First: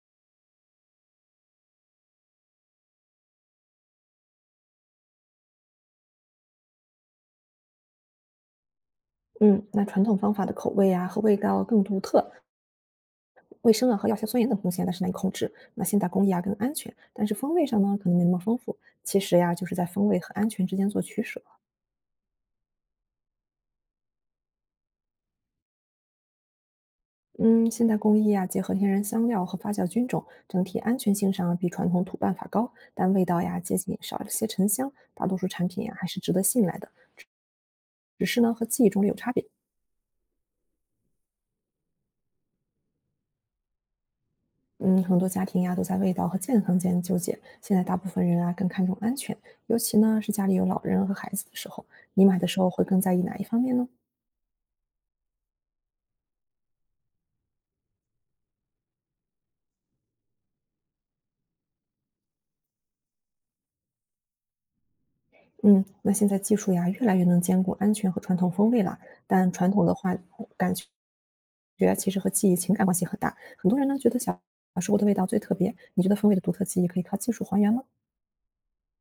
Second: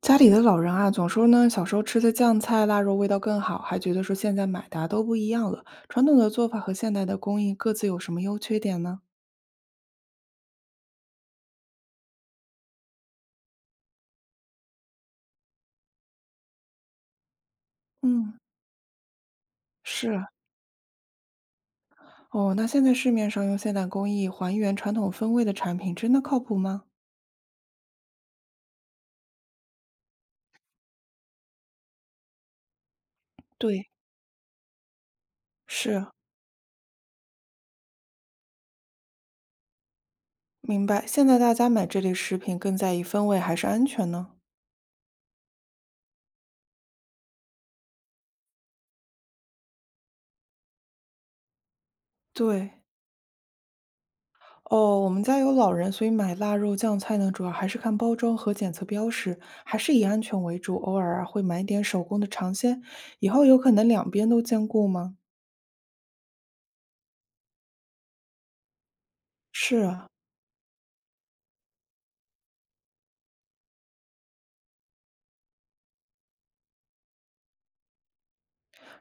家里的老人啊，总说呢，小时候吃的酱菜、腊肉味道更好，还觉得说现在买的啊都不一样了。传统的做法和现代的工艺各自有什么优缺点呢？嗯，那传统方法的口味啊和味道更独特，卫生啊和药效酸盐等风险但是难以控制。那现代工艺啊更安全，但是风味上呢可能没那嗯，么丰富。其实呀，就是在风是味啊。和安全之间做取舍。哦。那现在市面上用现代工艺还原传统风味的产品，真的靠谱吗？嗯，现代工艺啊结合天然香料和发酵菌种，整体安全性上比传统土办法高，但味道呀接对，近少了些沉香。大多数产品呀还是。是值得信赖的，只是呢和记忆中的有差别。明白。现在大家买这类食品更在意风味还是安全呢？嗯，很多家庭呀都在味道和健康间纠结。现在大部分人啊更看重安全，尤其呢是家里有老人和孩子的时候，你买的时候对，会更在意哪一方面呢？哦，我们家有老人，所以买腊肉酱菜呢，主要还是看包装和检测标识，还是以安全为主。偶尔啊，会买点手工的尝鲜。以后有可能两边都兼顾吗？嗯，那现在技术呀越来越能兼顾安全和传统风味了，但传是统的啊。话感觉其实和记忆情感关系很大。很多人呢觉得小时候的味道最特别，你觉得风味的独特记忆可以靠技术还原吗？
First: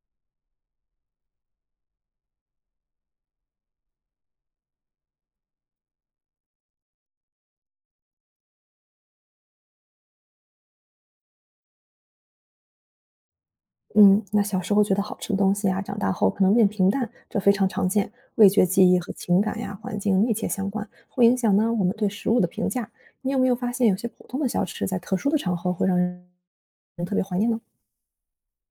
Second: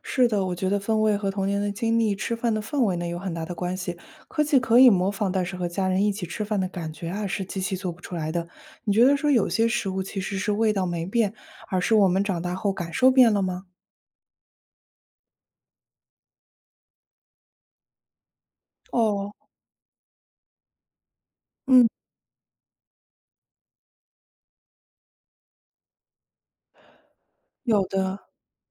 是的，我觉得氛围和童年的经历、吃饭的氛围呢有很大的关系。科技可以模仿，但是和家人一起吃饭的感觉啊，是机器做不出来的。你觉得说有些食物其实是味道没变，而是我们长大后感受变了吗？嗯，那小时候觉得好吃的东西啊，长大后可能变平淡，这非常常见。味觉记忆和哦，情感呀、环境密切相关，会影响呢我嗯。们对食物的评价。你有没有发现，有些普通的小吃在特殊的场合会让人特别怀念呢？有的，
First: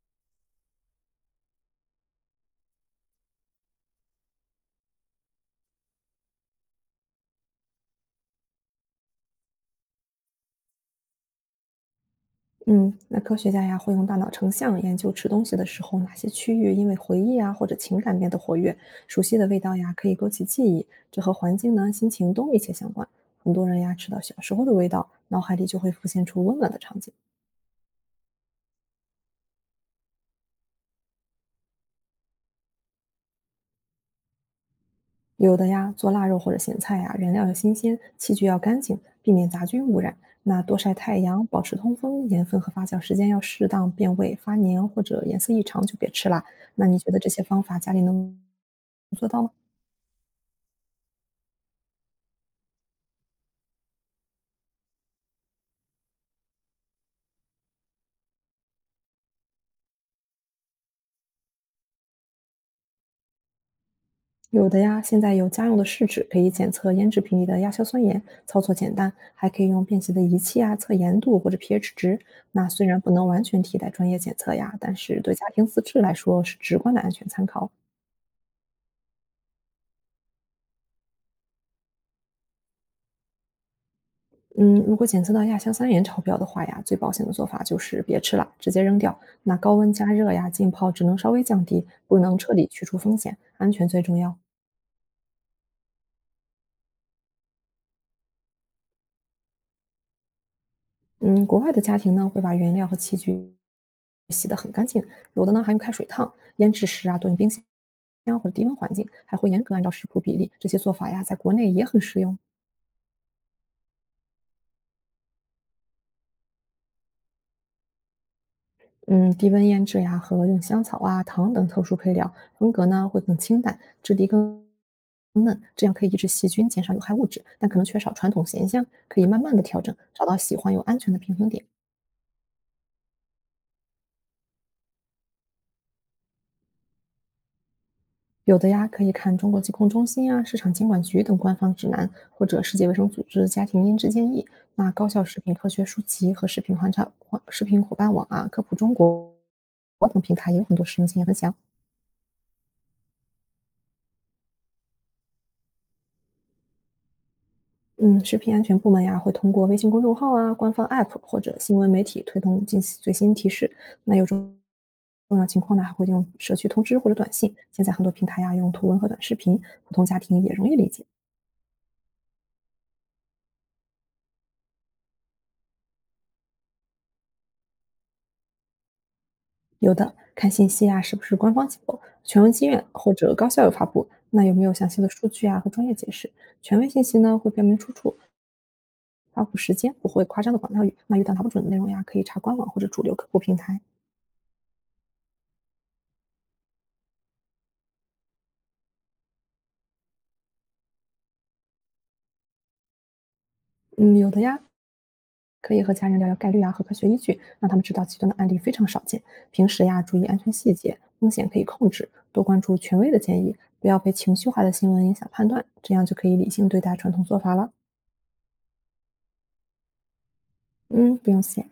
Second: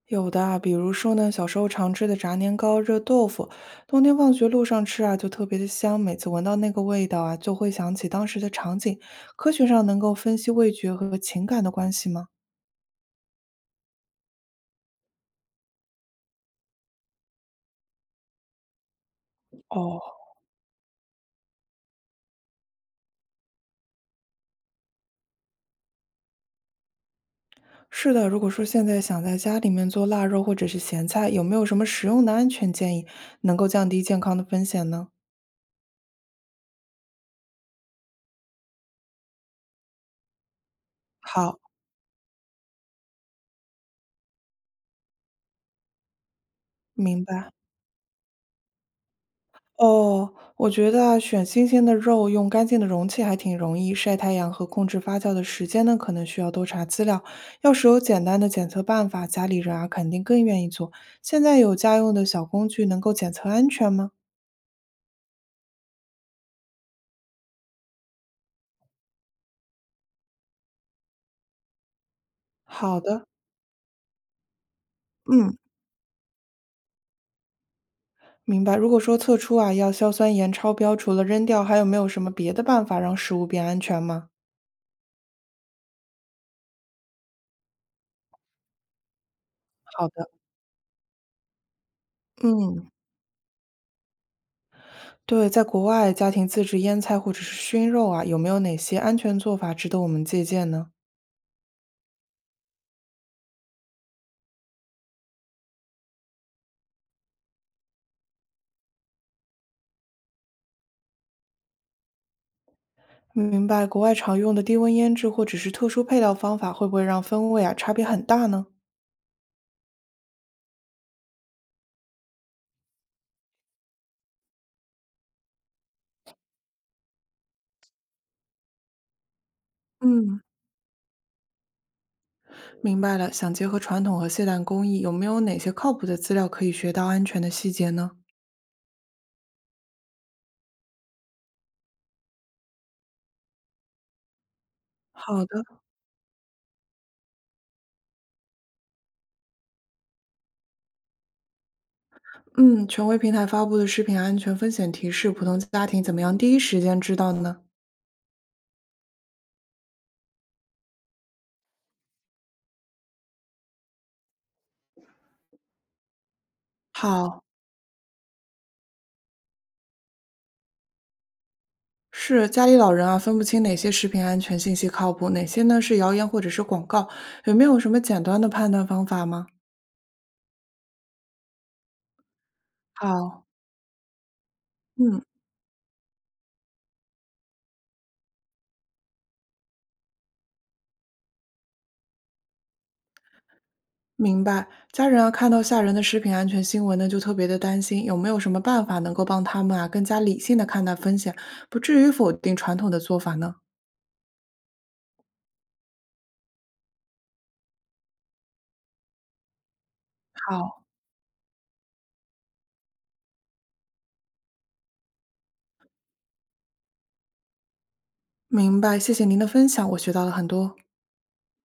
有的啊，比如说呢，小时候常吃的炸年糕、热豆腐，冬天放学路上吃啊，就特别的香。每次闻到那个味道啊，就会想起当时的场景。科学上能够分析味觉和情感的关系吗？嗯，那科学家呀会用大脑成像研究吃东西的时候，哪些区域因为回忆啊或者情感变得活跃，熟悉的味道呀哦，可以勾起记忆，这和环境呢、心情都密切相关。很多人呀吃到小时候的味道，脑海里就会浮现出温暖的场景。是的。如果说现在想在家里面做腊肉或者是咸菜，有没有什么实用的安全建议，能够降低健康的风险呢？有的呀，做腊肉或者咸菜呀，原料要新鲜，器具要干净，避免杂菌污染。那多晒太阳，好，保持通风，盐分和发酵时间要适当，变味、发黏或者颜色异常就别吃啦。那你觉得明这些白。方法家里能做到吗？哦，我觉得啊，选新鲜的肉，用干净的容器还挺容易。晒太阳和控制发酵的时间呢，可能需要多查资料。要是有简单的检测办法，家里人啊肯定更愿意做。现在有家用的小工具能够检测安全吗？有的呀，现在有家用的试纸，可以检测腌制品里的亚硝酸盐，操作简单，还可以用便携的仪器啊测盐度或者 pH 值。那虽好然不的，能完全替代专业检测呀，但是对家嗯，庭自制来说是直观的安全参考。明白。如果说测出啊要硝酸盐超标，除了扔掉，还有没有什么别的办法让食物变安全吗？嗯，如果检测到亚硝酸盐超标的话呀，最保险的做法就是别吃了，直接扔掉。那高温加好的，热呀，浸泡只能稍微降低，不能彻底去嗯，除风险，安全最重要。对，在国外家庭自制腌菜或者是熏肉啊，有没有哪些安全做法值得我们借鉴呢？嗯，国外的家庭呢，会把原料和器具洗得很干净，有的呢还用开水烫，腌制时啊，冻冰箱或者低温环境，还会严格按照食谱比例。这些做法呀，在国内也很实用。明白。国外常用的低温腌制或者是特殊配料方法，会不会让风味啊差别很大呢？嗯，低温腌制呀，和用香草啊、糖等特殊配料，风格呢会更清淡，质地更嫩，这样可以抑制细菌，减少有害物质，但可能缺少传统咸香，可以慢慢的调整，找到嗯，喜欢又安全的平衡点。明白了，想结合传统和现代工艺，有没有哪些靠谱的资料可以学到安全的细节呢？有的呀，可以看中国疾控中心啊、市场监管局等官方指南，或者世界卫生组织家庭腌制建议。那高校食好品的，科学书籍和食品环查、食品伙伴网啊、科普中国等平台也有很多实用经验分享。嗯，权威平台发布的食品安全风险提示，普通家庭怎么样第一时间知道呢？嗯，食品安全部门呀，会通过微信公众号啊、官方 App 或者新闻媒体推动进行最新提示。那有种重要情况呢，还会用社区通知或者短好，信。现在很多平台呀，用图文和短视频，普通家庭也容易理解。是家里老人啊，分不清哪些食品安全信息靠谱，哪些呢是谣言或者是广告，有没有什么简单的判断方法吗？有的看信息啊，是不是官方机构、权威机院或者好，高校有发布？那有没有详细的嗯。数据啊和专业解释？权威信息呢，会标明出处、发布时间，不会夸张的广告语。那遇到拿不准的内容呀，可以查官网或者主流客户平台。明白，家人啊，看到吓人的食品安全新闻呢，就特别的担心，有没有什么办法能够帮他们啊更加理性的看待风险，不至于否定传统的做法呢？嗯，有的呀，可以和家人聊聊概率啊和科学依据，让他们知道极端的案例非常少见。平时呀，注意安全细好，节，风险可以控制，多关注权威的建议，不要被情绪化的新闻影响判断，这样就可以理性对待传统做法了。明白，谢谢您的分享，我学到了很多。嗯，不用谢。